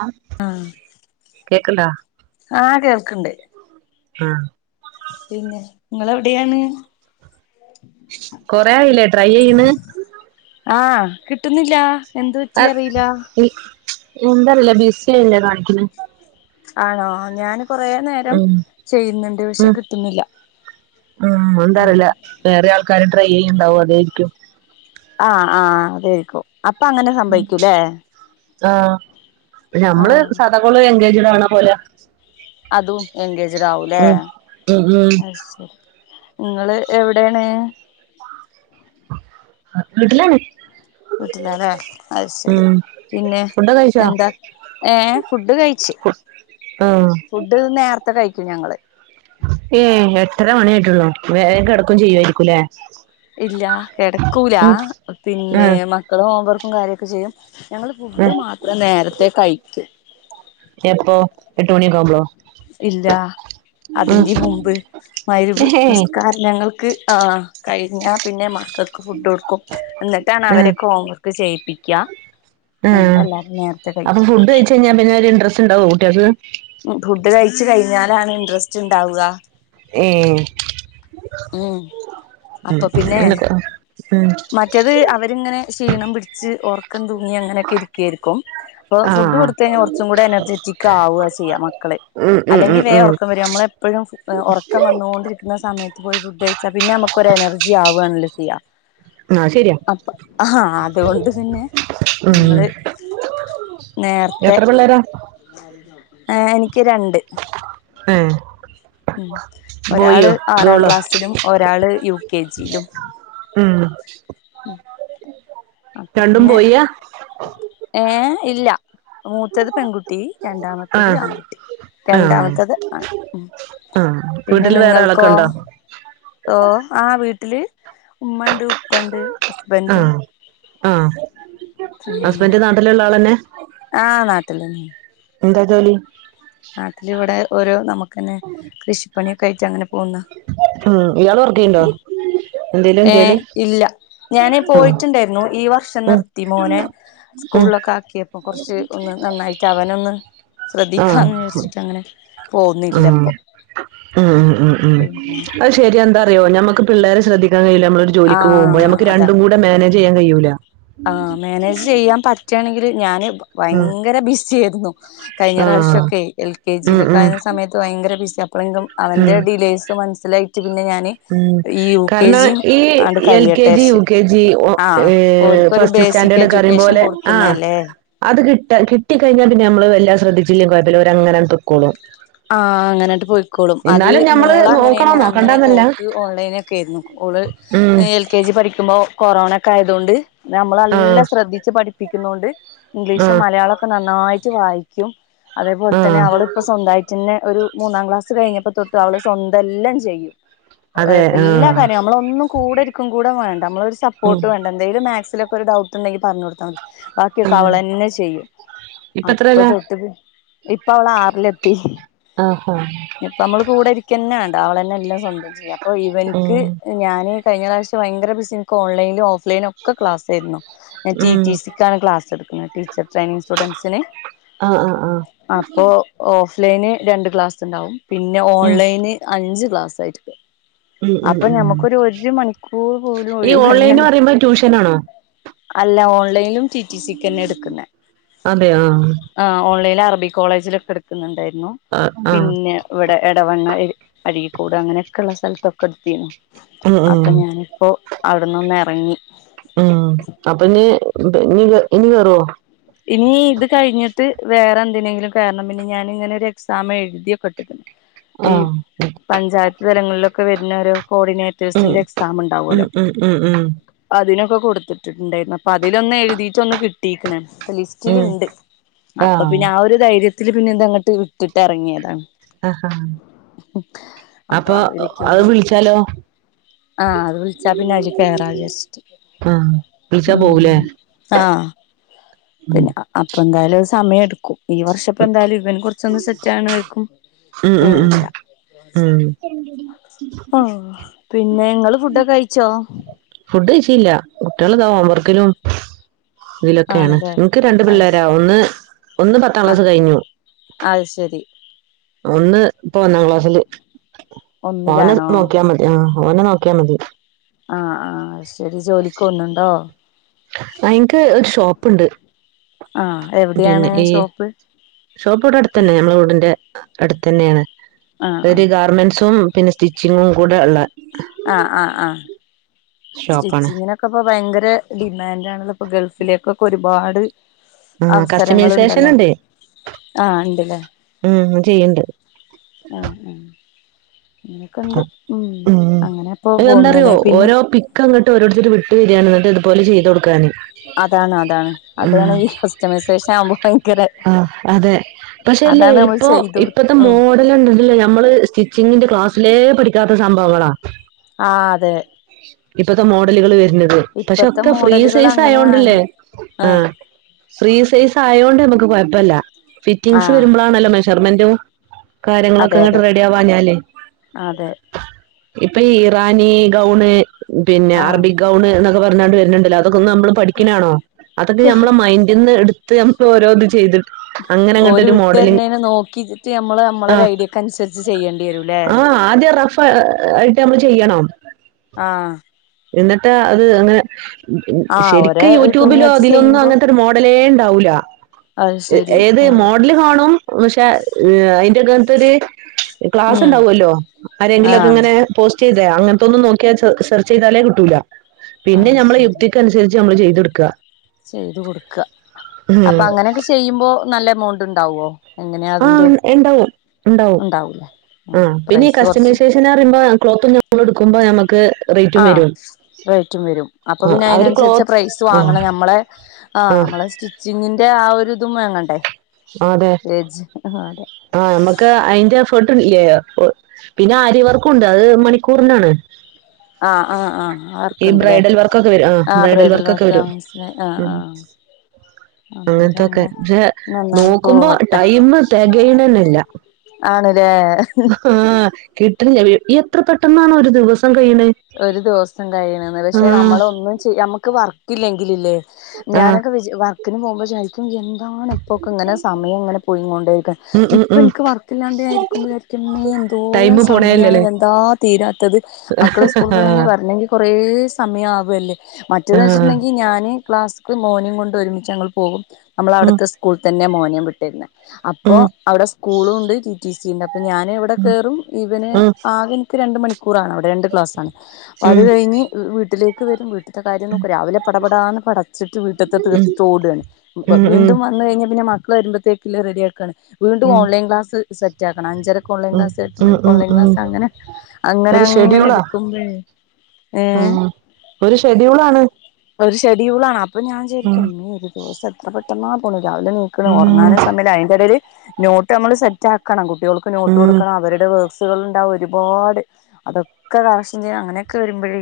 ആ ആഹ് കേക്കണ്ടാ? ക്കണ്ട്. ആഹ പിന്നെ നിങ്ങളെവിടെയാണ്. കൊറയായില്ലേ ട്രൈ ചെയ്യന്ന്. ആഹ കിട്ടുന്നില്ല. എന്ത് പറ്റി അറിയില്ല. എന്താല്ല ബി സി ഇല്ലേ കാണിക്ക് ന്ന ആണോ ഞാൻ ഉ ഉ കിട്ടുന്നില്ല ഉ ഉം എന്താറിയില്ല വേറെ ആൾക്കാര് ട്രൈ ചെയ്യണ്ടാവും, അതായിരിക്കും. ആഹ് ആഹ അതായിക്കും. അപ്പൊ അങ്ങനെ സംഭവിക്കൂല്ലേ? ന്നാ പ്പ ഞമ്മള് ആഹ് സദാകാേള് [unintelligible] [unintelligible] ലെ കാണ് ന പോലെ അതും എൻഗേജഡ് ആവൂലേ ഉം ഉം ഉം അത്െരി ഇങ്ങള് എവിടേണ് വീട്ടിലാണ് വീട്ട്ലാല്ലേ അത്ശെരി ഉം പിന്നെ ഫുഡൊക്കെ കഴിച്ചോ എന്താ ഏ ഫുഡ് കഴിച്ച് ഫുഡ് നേർത്തെ കഴി ക്കും ഞങ്ങള് ഏ എട്ടര മണിയായ്ട്ടാെള്ളു വേഗം കെടക്കും ചെയ്യു ആയിരിക്കുംലേ ഇല്ല കെടക്കൂല പിന്നെ ആഹ് മക്കള് ഹോംവർക്ക് ക്കും കാര്യൊക്കെ ചെയ്യും ഞങ്ങള് ഉം ഫുഡ് മാത്രം നേരത്തേ കയി [unintelligible] എപ്പോ എട്ട് മണി ഒക്കാവുമ്പളോ ഇല്ല അതിന്റിം മുമ്പ് മയ്രിബ് ഏഹ് നിസ്കാര ഞങ്ങൾക്ക് ആ കഴിഞ്ഞാ പിന്നെ മക്കൾക്ക് ഫുഡാെട്ക്കും എന്നിട്ടാണ് ഉം അവരൊക്കെ ഹോം വർക്ക് ചെയ്യിപ്പിക്ക ഉം ഞങ്ങെല്ലാരും നേരത്തെ കഴിക്കും യത് ഫുഡ് കഴിച്ച് കഴിഞ്ഞാലാണ് ഇൻട്രസ്റ്റ്ണ്ടാവ ഏ ഉം ഉം അപ്പൊ പിന്നെ എന്നൊക്കെ ഉം മറ്റത് അവരിങ്ങനെ ക്ഷീണം പി ച്ച് ഒർക്കം തൂങ്ങി അങ്ങനെക്കെ ഇരിക്കായ്ര്ക്കും പ്പോ ആ ഫുഡ് ആ കൊടുത്ത് കഴിഞ്ഞാ കൊറച്ചും കൂടെ എനർജെറ്റിക്കാവാ ചെയ്യ മക്കള് ഉം ഉം ഉം അല്ലെങ്കിൽ വേം ഒറക്കം ഉം വരും നമ്മളെപ്പഴും എ ഒറക്കം വന്നോണ്ടിരിക്ക്ന്ന സമയത്ത് പോയി ഫുഡ് കഴിച്ചാ പിന്നെ ഞമക്കൊരു എനർജി ആവാണല്ലോ ചെയ ആ ശരിയാ അപ്പ ഹാ അ അതുകൊണ്ട് തന്നെ ഉം ഞങ്ങള് നേർത്തെ എത്ര പിള്ളേരാ ആ എനിക്ക് രണ്ട് ഏ ഉം ഒരാള് ബോയിയോ ആറാം ഗേളോ ക്ലാസ്സിലും ഒരാള് യു കെജിലും ഉം ഉം [inaudible] രണ്ടും പോയ്യാ ഏഹ ഇല്ല മൂത്തത് പെൺകുട്ടി ആ രണ്ടാമത്തത് ആൺകുട്ടി ആ രണ്ടാമത്തത് ആണ് ഉ ആ പിന്നെ വീട്ടില് വേറെ ആളൊക്കെ നിങ്ങൾക്കോ ഉണ്ടോ ഓ ആഹ് വീട്ടില് ഉമ്മ ഉണ്ട് ഉപ്പണ്ട് ഹസ്ബൻറും ആഹ് ആഹ് ഹസ്ബൻഡ് നാട്ടിലുള്ള ആളെതന്നെ ആഹ് നാട്ടില എന്താ ജോലി നാട്ടിൽ ഇവിടെ ഓരോ നമുക്ക്ന്നെ കൃഷിപ്പണി [unintelligible] പോന്ന്‌ ഉം ഇയാള് വർക്ക് ചെയ്യണ്ടോ എന്തേലും ഏഹ് ജോലി ഇല്ല ഞൻ ആ പോയിട്ടുണ്ടായിരുന്നു ഈ വർഷം ഉം നിർത്തി മോനെ ഉം സ്കൂളിലൊക്കെ ആക്കിയപ്പോ കുറച്ച് ഒന്ന് നന്നായിട്ട് അവനൊന്ന് ശ്രദ്ധി ആഹ് ഉം ഇപ്പൊ ഉം ഉം ഉം ഉം പിന്നെ അത് ശരിയ എന്താ അറിയോ നമ്മുക്ക് പിള്ളേരെ ശ്രദ്ധിക്കാൻ കഴിയ നമ്മള് ഒരു ആ ജോലിക്ക് പോവുപ്പോ നമുക്ക് അതാ രണ്ടുംകൂടി മാനേജ് ചെയ്യൻ കഴിയൂല്ല ആഹ് മാനേജ് ചെയ്യാൻ പറ്റുണെകില് ഞാന് ആഹ് ഭയങ്കര ബിസിയായിരുന്നു കഴിഞ്ഞ ആഹ് പ്രാവശ്യംക്കെ എ എൽ കെ ഉം ജിയിലൊക്കെ ഉം ആകുന്ന സമയത്ത് ഭയങ്കര ബിസി എപ്പേഴും അവന്റെ ഉം ഡീലെൽസ് മനസ്സി മസിലായിട്ടു പിന്നെ ഞാന് ഉം ഈ യു കെ കാരണം ജിയും ഈ ആണ്ട് എൽ കെ ജി യു കഴിയട്ടെരിച്ച് കെ ജി ആഹ് ഏ ഓര്ക്കൊരു ഫസ്റ്റ് ബേസിക് സ്റ്റാൻഡേർഡ് കഴിയും എഡ്യൂക്കേഷൻ പോലെ ആഹ് കൊടുക്കുന്നല്ലേ അത് കിട്ട കിട്ടി കഴിഞ്ഞാൽ പിന്നെ നമ്മള് എല്ലാം ശ്രദ്ധിച്ച വല്യ കുഴപ്പമില്ല അവരങ്ങനെ പോക്കോളും ആഹ് അങ്ങനെയിട് പോയിക്കോളും അത് എന്നാലും ഞമ്മള് മോള് അങ്ങനെയാണ് നോക്കണം അങ്ങനെ നോക്കണ്ടാന്നല്ല ഓക്ക് അതിനൊക്കെ ആയിരുന്നു ഓള് ഉം എൽ കെ ജി പഠിക്കുമ്പോൾ കൊറോണക്കെ ആയതുകൊണ്ട് ആഹ് നമ്മളെല്ലാം ശ്രദ്ധിച്ച് പഠി പ്പിക്കുന്നോണ്ട് ഇംഗ്ലീഷും ആഹ് മലയാളൊക്കെ നന്നായിട്ട് വായി ക്യും അതേപോല്തന്നെ ആഹ് അവളിപ്പം സ്വന്തയി ഒരു മൂന്നാം ക്ലാസ് കഴിഞ്ഞപ്പോ തൊട്ട് അവള് സ്വന്തല്ലാം ചെയ്യും അതെ എല്ലാ ആഹ് കാര്യം നമ്മളൊന്നും കൂടെരിക്കും കൂടെ വേണ്ട നമ്മളൊരു ഉം സപ്പോർട്ട് വേണ്ട എന്തെലും മാക് സിലോക്കൊരു ഡൗട്ടുണ്ടെങ്കി പറന്നൊടുത്താ മതി ബാക്കിക്കെ ഉം അവളനെ ചെയ്യും ഇപ്പ അപ്പൊ എത്രേലാ തൊട്ട് പ് ഇപ്പ അവള് ആറിലെത്തി ആഹാ ഇപ്പ മ്മള് കൂടെ ഇരിക്കന്നെ വേ അവളന്നെല്ലാം സ്വന്തം ചെയ്യ. അപ്പൊ ഇവൻക്ക് ഉം ഞാന് കഴിഞ്ഞറാശ്യം ഭയ്ങ്കര ബസിൻക്ക് ഓൺലൈലും ഓഫ് ലെനൊക്കെ ക്ലാസായ്ര്ന്നു. ഞാൻ റ്റി ഉം റ്റി സി ക്കാണ് ക്ലാസെടുക്കുന്നെ ടീച്ചർ ട്രെനിങ് സ്റ്റുഡന്റ്സിന് ആഹ് ആഹ് ആഹ് അപ്പോഓഫ്‌ ലൈന് രണ്ട് ക്ലാസ്സ്‌ണ്ടാവും പിന്നെ ഉം ഓൺലൈന് അഞ്ച് ക്ലാസായിരിക്ക ഉം ഉം അപ്പ ഉം ഞമ്മക്കൊരു ഒരു മണിക്കൂർ പോലും ഈ ഒഴിവന്നെ ഓൺലൈന് പറയുമ്പോ ട്യൂഷനാണോ അല്ല ഓൺലൈലും റ്റി റ്റി സിക്കന്നെ എട്ക്ക്ന്നെ അതെയാഹ് ലറബി കോളേജിലൊക്കെ എട്ക്ക്ന്ന്ണ്ടായിനി ആഹ് ആഹ് പിന്നെ വടെ എടവണ്ണ എട് അരീക്കോട് അങ്ങനെക്കള്ള സ്ഥൽ തക്കട്ത്തിനു ഉം ഉം അപ്പ ഞാനിപ്പോ അവ്ട്ന്നൊന്നറങ്ങി ആ അപ്പൊഞ്ഞി ഞ്ഞി ഇനി കേറോ ഇനി ഇത് കഴിഞ്ഞിട്ട് വേറെ എന്തിനെങ്കിലും കേറണം പിന്നെ ഞാന്ങ്ങനൊരു എക്സാം എഴുതിയൊക്കെ ട്ട്ക്ക്ണ് ഈ ആഹ് പഞ്ചായത്ത് തലങ്ങളിലും ക്കെ വെര്നൊരു ഉം കോർഡിനേറ്റേഴ്സിന്റെ എക്സാം ഉം ണ്ടാവുല്ലോ ഉം ഉം ഉം അതിനൊക്കെ കൊടുത്തിട്ട്ണ്ടേരുന്നു. അപ്പൊ അതിലൊന്ന് എഴുതിയിട്ട് ഒന്ന് കിട്ടിക്ക് ണ്‌ ത്ത ഉം ലിസ്റ്റില്ണ്ട് അപ്പൊ ആഹ് പിന്നെ ആ ഒരു ധൈര്യ ത്തില് പിന്നെ ഇത് അങ്ങട്ട് വിട്ടിട്ട് എറങ്ങിയതാണ്. അഹ അപ്പൊ അത് അഅ് വിളിക്കുമ്പോ വിൾച്ചാലോ? ആഹ് അത് വിൾച്ചാ പിന്നെ അയില് കേറാ വിചാര്ച്ച്ട്ട് ആഹ് വിളിച്ചാ ഉം. പോവൂലേ ആഹ്. ഉം പിന്നെ അ എന്തായാലൊരു സമയടു ഈ വർഷപ്പൊ എന്തായാലും ഇവൻ കൊർച്ചൊന്നു സെറ്റാവണ വരേക്കും ഉം ഉം ഉം പോവൂല. ഉം പിന്ന ങ്ങള് ഫുഡൊക്കെ കഴിച്ചോ? ഫുഡ് കഴിച്ചില്ല കുട്ടിയള്താ ഹോംവർക്കിലും ഇതിലൊക്കേണ് ആണല്ലേ ഇൻക്ക് രണ്ട് അത് പിള്ളേരാ ശ ഒന്ന് ഒന്ന് പത്താം ക്ലാസ് ആഹ് കഴിഞ്ഞു. അത് ശരി ഒന്ന് ഇപ്പൊ ഒന്നാം ക്ലാസ്സില്. മോനെ ഒന്നിലാണോ നോക്കിയാ മതി ആഹ്. ഓനെ നോക്കിയാ മതി. ആഹ് ആഹ് ശരി ജോലിക്ക് ഓ ന്നുണ്ടോ? ഇൻക്ക് ഒരു ഷോപ്പ്ണ്ട്. ആഹ് പിന്നെ എവിടെയാണ് ഈ ഷോപ്പ് ഷോപ്പ് ഇവ്ടെ അടുത്തന്നെ ഞമ്മളെ വീടിന്റെ അടുത്തന്നേണ്. ആഹ് ഒരു ആഹ് ഗാർമെന്റ്സും പിന്നെ സ്റ്റിച്ചിങ്ങും കൂടെ ഉള്ള ആഹ് ആഹ് ആഹ്. ഷോപ്പാണ് സ്റ്റിച്ചിങ്ങിനൊക്കെ ഇപ്പ ഭയങ്കര ഡിമാൻഡ് ആണത് ഇപ്പൊ ഗൾഫിലേക്കൊക്കെ ഒരുപാട് ആഹ് കസ്റ്റമൈസേഷൻ അവസരങ്ങളുണ്ടല്ലോ അല്ലേ ആഹ് ഇണ്ട്ല്ലേ ഉം. ചെയ്യണ്ട്. ആഹ് ഉം. അങ്ങനൊക്കെ ഉണ്ട് ഉം അങ്ങനെ ഇപ്പോ അത് എന്താറിയോ പോന്നുല്ലേ പിന്നെ ഓരോ പിക്ക് അങ്ങോട്ട് ഓരോരുത്തര് വിട്ടു തരുവാണ്. ഇതുപോലെ ചെയ്തു കൊടുക്കാന്. അതാണ് അതാണ് ഉം അതാണ് ഈ കസ്റ്റമൈസേഷൻ ആവുമ്പോ ഭയങ്കര ആഹ് അതെ പക്ഷെല്ലേ അതാണ് നമ്മൾ ഇപ്പ ചെയ്ത് കൊടുക്ക ഇപ്പത്തെ ഉം മോഡല ഉണ്ടല്ലേ നമ്മള് സ്റ്റിച്ചിങ്ങിന്റെ ക്ലാസ് ലേ പഠിക്കാത്ത സംഭവങ്ങളാ. ആഹ് അതെ ഇപ്പത്തെ മോഡലുകൾ വരുന്നത് പക്ഷെ ഇപ്പത്തെ ഒക്കെ ഫ്രീ മോഡലുകൾ സൈസ് അങ്ങനെയാണ് ആയോണ്ടല്ലേ ആഹ് ഫ്രീ സൈസ് ആയോണ്ട് നമുക്ക് കുഴപ്പല്ല. ഫിറ്റിംങ്സ് ആഹ് വരുമ്പഴാണല്ലോ മ [unintelligible] കാര്യങ്ങളൊക്കെ അതെ ഇങ്ങോട്ട് അതെ റെഡി ആവാഞ്ഞാലേ അതെ. ഇപ്പൊ ഇറാനി ഗൗണ് പിന്നെ ആഹ് അറബിക് ഗൗൺ എന്നോക്കെ പറാ ഞ്ഞോട് വരുന്നുണ്ടല്ല അതൊ നമ്മള് പഠിക്കണാണോ അതൊക്കെ നമ്മള് മൈൻഡ്ന്റ് ന്ന് എടു ഞമുക്ക് ഓരോത് ചെയ്തിും ഓര് വിട്ട് രെന്നേനെ നോക്കിട്ട് നമ്മള് നമ്മള ആ ഒരു ഐഡിയക്കനുസരിച്ച് ചെയ്യേണ്ടി വരുംല്ലേ ആ ആദ്യം റഫ് ആയിട്ട് നമ്മൾ ചെയ്യണം ആ എന്നിട്ട് ആ അത് അങ്ങനെ ആഹ് ഒരേ ശരിക്കും തുണി യൂട്യൂബിലോ വെച്ച് അതിലൊന്നും ചെയ്യുമ്പോ അങ്ങനത്തെ ഒരു മോഡലേ ഉണ്ടാവൂല്ല അത് ശരി ഏത് ആഹ് മോഡല് കാണും പക്ഷേ തൊര് ഉം ക്ലാസ്ണ്ടാവുമല്ലോ ആരെങ്കിലോക്കെ ആഹ് ഇങ്ങനെ പോ സ്റ്റേതെ അങ്ങനത്തൊന്ന് നോക്കിയാ സേർ ചെയ്താലേ കിട്ടൂല പിന്നെ ഞമ്മളെ യുക്തിക്ക് അനുസരിച്ച് നമ്മള് ചെയ്തെടുക്കുക ചെയ്തു കൊടുക്ക അപ്പോ ഉം അങ്ങനെയൊക്കെ ചെയ്യുമ്പോ നല്ല എമൗ ണ്ട്ണ്ടാവുമോ ആ ഇണ്ടാവും ഇണ്ടാവും ഉണ്ടാവൂല ഉം ആ പിന്നെ പ്രൈസ് കുറച്ച് കസ്റ്റമൈസേഷന്ന് പറയുമ്പോ ക്ലോത്തും നമ്മള് എടു ക്കുമ്പോ നമുക്ക് ആ റേറ്റും വരും റേറ്റും വരും അപ്പോ ആ പിന്നെ അവര് അതിനനുസരിച്ച് ക്ലോത്ത് പ്രൈസ് ആ വാങ്ങണം നമ്മളെ ആ ആഹ് നമ്മളെ സ്റ്റിച്ചിങ്ങിന്റെ ആ ഒരു രുതും വാങ്ങണ്ടേ അതെ ഏജ് അതെ ആ നമ്മക്ക് അയിന്റെ എഫർട്ട് ട്ടും ഇല്ലേ പിന്നെ ആര്യവർക്കുണ്ട് അത് മണിക്കൂറിനാണ് ആ ആ ആ ഈ വർക്കുണ്ടല്ലേ ബ്രൈഡൽ വർക്കൊക്കെ വരും ആഹ് ആ ബ്രൈഡൽ വർക്കൊക്കെ വർക്ക്‌ ആ വരും മനസ്സിലായി ആ ഉം ആ അങ്ങനത്തൊക്കെ പക്ഷെ [unintelligible] നോക്കുമ്പോ ടൈം തേകയണെന്നേ ഇല്ല ആണ്ല്ലേ ആഹ് കിട്ടണില്ല വീ എത്ര പെട്ടെന്നാന്നോ ഒരു ദിവസം കഴിയണേ ഒരു ദിവസം കഴിയണന്ന് പക്ഷെ ആഹ് നമ്മള് ഒന്നും ചെയ് നമ്മുക്ക് വർക്കില്ലെങ്ക ങ്കിലില്ലേ ആഹ് ഞാനൊക്കെ വിചാ വർക്കിന് പോകുമ്പോ വിചാരിക്കും എന്താണ് ഇപ്പൊക്കെ ഇങ്ങനെ സമയം ഇങ്ങനെ പോയി കൊണ്ടേരിക്ക്ണ് ഉം ഉം ഇപ്പ ഉം ഇൻക്ക് വർക്ക്ല്ലാണ്ട് ഞാൻ ഇരിക്കുമ്പോ വിചാരിക്കും മ്മേ എന്തോരം ടൈമ് സമയാണ് പോണേല്ലല്ലേ ഇതെന്താ തീരാത്തത് മക്കള് സ് ആഹ് [unintelligible] വരണെങ്കി കൊ കൊറേ സമയാവല്ലേ ആഹ് മറ്റേത്ച്ച്ട്ട്ണ്ടെങ്കി ഞാന് ക്ലാസ്ക്ക്‌ മോനേം കൊണ്ട് ഒരുമിച്ച് ഞങ്ങള് പോകും ഉം നമ്മളവിടുത്തെ സ്കൂൾത്തെന്നെ മോൻ [unintelligible] വിട്ടെര്ണെ അപ്പൊ ഉം അവിടെ സ്കൂളും ണ്ട് ടി ടി സി ണ്ട് അ അപ്പൊ ഞാൻ ഇവിടെ കേറും ഇവന് ഉം ആക ഇന്ക് രണ്ട് മണിക്കൂറാണ് അവിടെ രണ്ട് ക്ലാസ്. അത് ഉം കഴിഞ്ഞ് വിഹ് വീട്ടില് ക്ക്‌ വരും ത്തെ കാര്യം നോക്കൂ രാവിലെ പടപടാന്ന് പടച്ചിട്ട് വീട്ട്ത്തെ തീർത്തിട്ട് ഓടാണ് ഉം ഉം ഉം വീണ്ടും വന്നു കഴിഞ്ഞാൽ പിന്നെ മ വരുമ്പഴത്തേക്കില്ലേ റെഡിയാക്കാണ്. വീണ്ടും ഉം ഓൺലൈൻ ക്ലാസ് സെറ്റ് ആക്കണം അഞ്ചര ക്ക്‌ ഓൺലൈൻ ഉം ക്ലാസ് എട്ട് ഉം മണിക്ക് ഉം ഓൺലൈൻ ഉം ക്ലാസ് അങ്ങനെ അങ്ങന ഒരു അങ്ങനെ എ ഷെഡ്യൂളാ ആഹ് ഒരു ഷെഡ്യൂൾ ആണ് ഒരു ഷെഡ്യൂൾ ആണ് അ അപ്പൊ ഞാൻ വിചാരിക്കും മ്മേ ഒരു ദിവസം എത്ര പെട്ട് ട്ടന്നാ പോണെ രാവിലെ നീക്കണ് ഉം ഉറങ്ങാനും സമയല്ല അയ്ന്റെ ടേല് നോട്ട് നമ്മള് സെറ്റ് ആക്കണം കു കുട്ടിയോൾക്ക് നോട്ട് ഉം കൊടുക്കണം അവരുടെ വെ ട്ടികൾ ഇണ്ടാവും ഒരുപാട് അതൊ ക്കെ [unintelligible] ചെയ്യാ അങ്ങനെയൊക്കെ വരുമ്പഴേ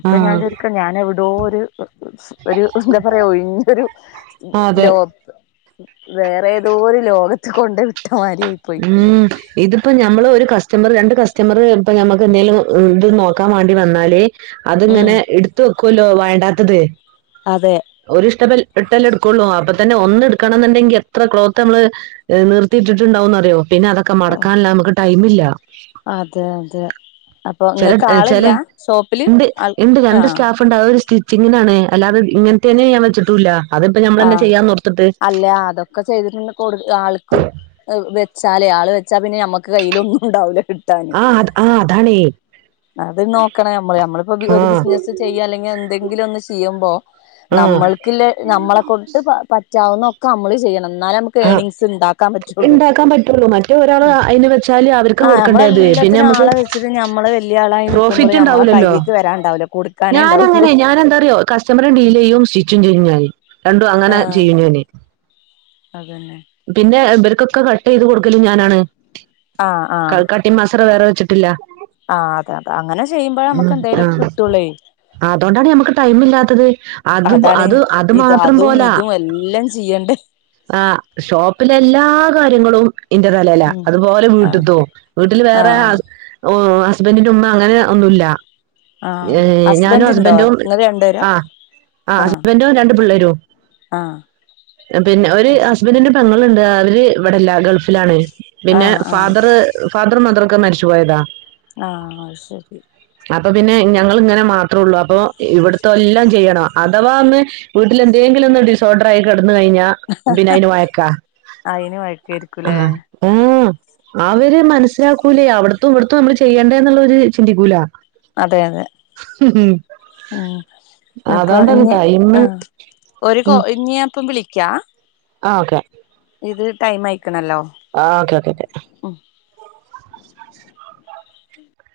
ഇപ്പൊ ഞാൻ ആഹ് ചോദിക്കാ ഞാൻ എവിടോ ഒരു ഒരു എന്താ പറയാ ഒഴിഞ്ഞൊരു അതെ ലോ വേറെ ഏതോ ഒരു ലോക ത്ത് കൊണ്ടയ്ട് ഉം ഇതിപ്പോ ഞമ്മള് ഒരു ക സ്റ്റമർ രണ്ട് കസ്റ്റമറ് ഇപ്പ ഞമക്ക് എന്തെലും ത് നോക്കാൻ വാണ്ടി വന്നാല് ഉം അത്ങ്ങനെ ഇട്ത്തു ക്കൊലോ വേണ്ടാത്തത് അതെ ഒരുഷ്ടബൽ ട്ടല്ലേ എടുക്കൊള്ളൂ അപ്പൊ തന്നെ ഒന്ന് എടുക്കണംന്നുണ്ടെങ്കി എത്ര ക്ലോത്ത് നമ്മള് നിർത്തിട്ടിട്ടുണ്ടാവും യോ പിന്നെ അതൊക്കെ മടക്കാൻല്ല നമുക്ക് ടൈമില്ല. അതെ അതെ അപ്പൊ ചെലത് ഇങ്ങക്ക് ചെല ആളില്ല ഷോപ്പില് ഇണ്ട് ആൾ ഇണ്ട് രണ്ട് ആഹ് സ്റ്റാഫുണ്ട് അവര് സ്റ്റി ച്ചിങ്ങ്നാണ് അല്ലാതെ ഇങ്ങൻത്തേന് ഞാൻ വെച്ചിട്ടൂല്ല. അതിപ്പോ ആ. ഞമ്മളന്നെ ചെയ്യാന്നോർത്തിട്ട് അല്ല. അതൊക്കെ ചെയ്തിട്ടിങ്ങക്ക് കൊടു ആൾക്ക് വെ ച്ചാലേ ആള് വെച്ചാ പിന്നെ ഞമ്മക്ക് കയ്യിലൊന്നും ഉണ്ടാവൂലേ. കിട്ടാന്. ആഹ് ആഹ് അതാണേ അത് നോക്കണം ഞമ്മള്. ഞമ്മളിപ്പോ പി ഒരു ആഹ് ബിസ്നസ്സ് ചെയ്യാ അല്ലെങ്കിൽ എ [unintelligible] ന്തെങ്കിലും ഒന്ന് ചെയ്യുമ്പോ ആഹ് നമ്മൾക്കില്ലേ നമ്മളെ ത്പ പ റ്റാവുന്നൊക്കെ മ്മള് ചെയ്യണം. എന്നാലേ നമുക്ക് ആഹ്. ഏണിങ്സ് ഉണ്ടാക്കാൻ പറ്റുള്ളൂ ഇണ്ടാക്കാൻ പറ്റൊള്ളൂ, മറ്റേ ഒരാള് അയിന് വെച്ചാല് അവര്ക്ക് ആഹ് കൊടുക്കണ്ടേ അത്. നമ്മളെല്ലാത്തിനും പിന്നെമ്മക്ക് ആളെ വെച്ചിട്ട് നമ്മള് വലിയ ആളായി നിക്കുമ്പോള് നമ്മളെ പ്രോഫിറ്റ്ണ്ടാവൂലല്ലോ. കയ്യിക്ക് വരാണ്ടാവൂല കൊടുക്കാനേ ഉണ്ടാവുള്ളൂ ഞാനങ്ങനെ ഞാൻ എന്താറിയോ കസ്റ്റമറെ ഡീലെയ്യും സ്വിച്ചും ചെയ്യും ഞാന്. രണ്ടും അങ്ങനെ ആഹ് ചെയ്യും ഞാന്. അതന്നെ പിന്നെ എ [unintelligible] ക്കൊക്കെ കട്ട് ചെയ്ത് കൊടുക്കലും ഞാനാണ്. ആഹ് ആഹ് ത്ര വേറെ വെച്ചിട്ടില്ല. ആ അതേഅതാ അങ്ങനെ ചെയ്യുമ്പോഴാമുക്ക് ഉം എന്തേലുഒക്കെ ആഹ് കിട്ടൊള്ളേ അതോണ്ടാണ് ഞമ്മക്ക് ടൈം ഇല്ലാത്തത് അത് അതാണ് അത് അത് ഇത് മാത്രം അതും പോലാ ഇതും എല്ലാം ചെയ്യണ്ടേ ആഹ് ഷോപ്പിലെ എല്ലാ കാര്യങ്ങളും ഇന്റെ തലേലാ ഉം അതുപോലെ ആഹ് വീട്ടിത്തോ വീട്ടിൽ വേറെ ആ ആഹ് ഓ ഹസ്ബൻ്റിൻ്റെ ഉമ്മ അങ്ങനെ ഒന്നൂല്ല ആഹ് ഞ് ഞാനും ഹസ്ബൻഡ് ഇണ്ടോ ഹസ്ബൻറും ഇങ്ങള് രണ്ടുപേരാ ആ ആ ആഹ് ഹസ്ബൻ്റും രണ്ടു പിള്ളേരും ആഹ് പിന്നെ ഒര് ഹസ് അസ് പെങ്ങള് ഉണ്ട് അവര് ഇവിടല്ല ഗൾഫിലാണ് പിന്നെ ആഹ് ആഹ് ഫാദറ് ഫാദറും മദറും ക്കെ മരിച്ചുപോയതാ ആ അയ് ശെരി അപ്പൊ പിന്നെ ഞങ്ങളിങ്ങനെ മാത്രോള്ളൂ അപ്പൊ ഇവിട്ത്തെ ഒല്ലാം ചെയ്യണം അഥവാ ഒന്ന് വീട്ടിലെന്തേങ്കിലും ഒന്ന് ഡിസോർട്രായിക്കിട് ടന്ന്കഴിഞ്ഞാ ആയിന് ആ ആ ഊം അവര് മനസ്സിലാക്കൂലേ അവിടുത്തും ഇവിടുത്തും നമ്മള് ചെയ്യേണ്ടേന്നുള്ളൊരു ചിന്തിക്കൂല അതെ അതെ മ് അപ്പൊ അതൊണ്ടാണ് ഇനി ടൈമ് ആ ഒരു കോ ഇഞ്ഞി ഇപ്പം വിളി ക്യാ ആ ഓക്കെ ഇത് ടൈം ആയി ആ ക്കെ ക്കേ ക്കെ [unintelligible]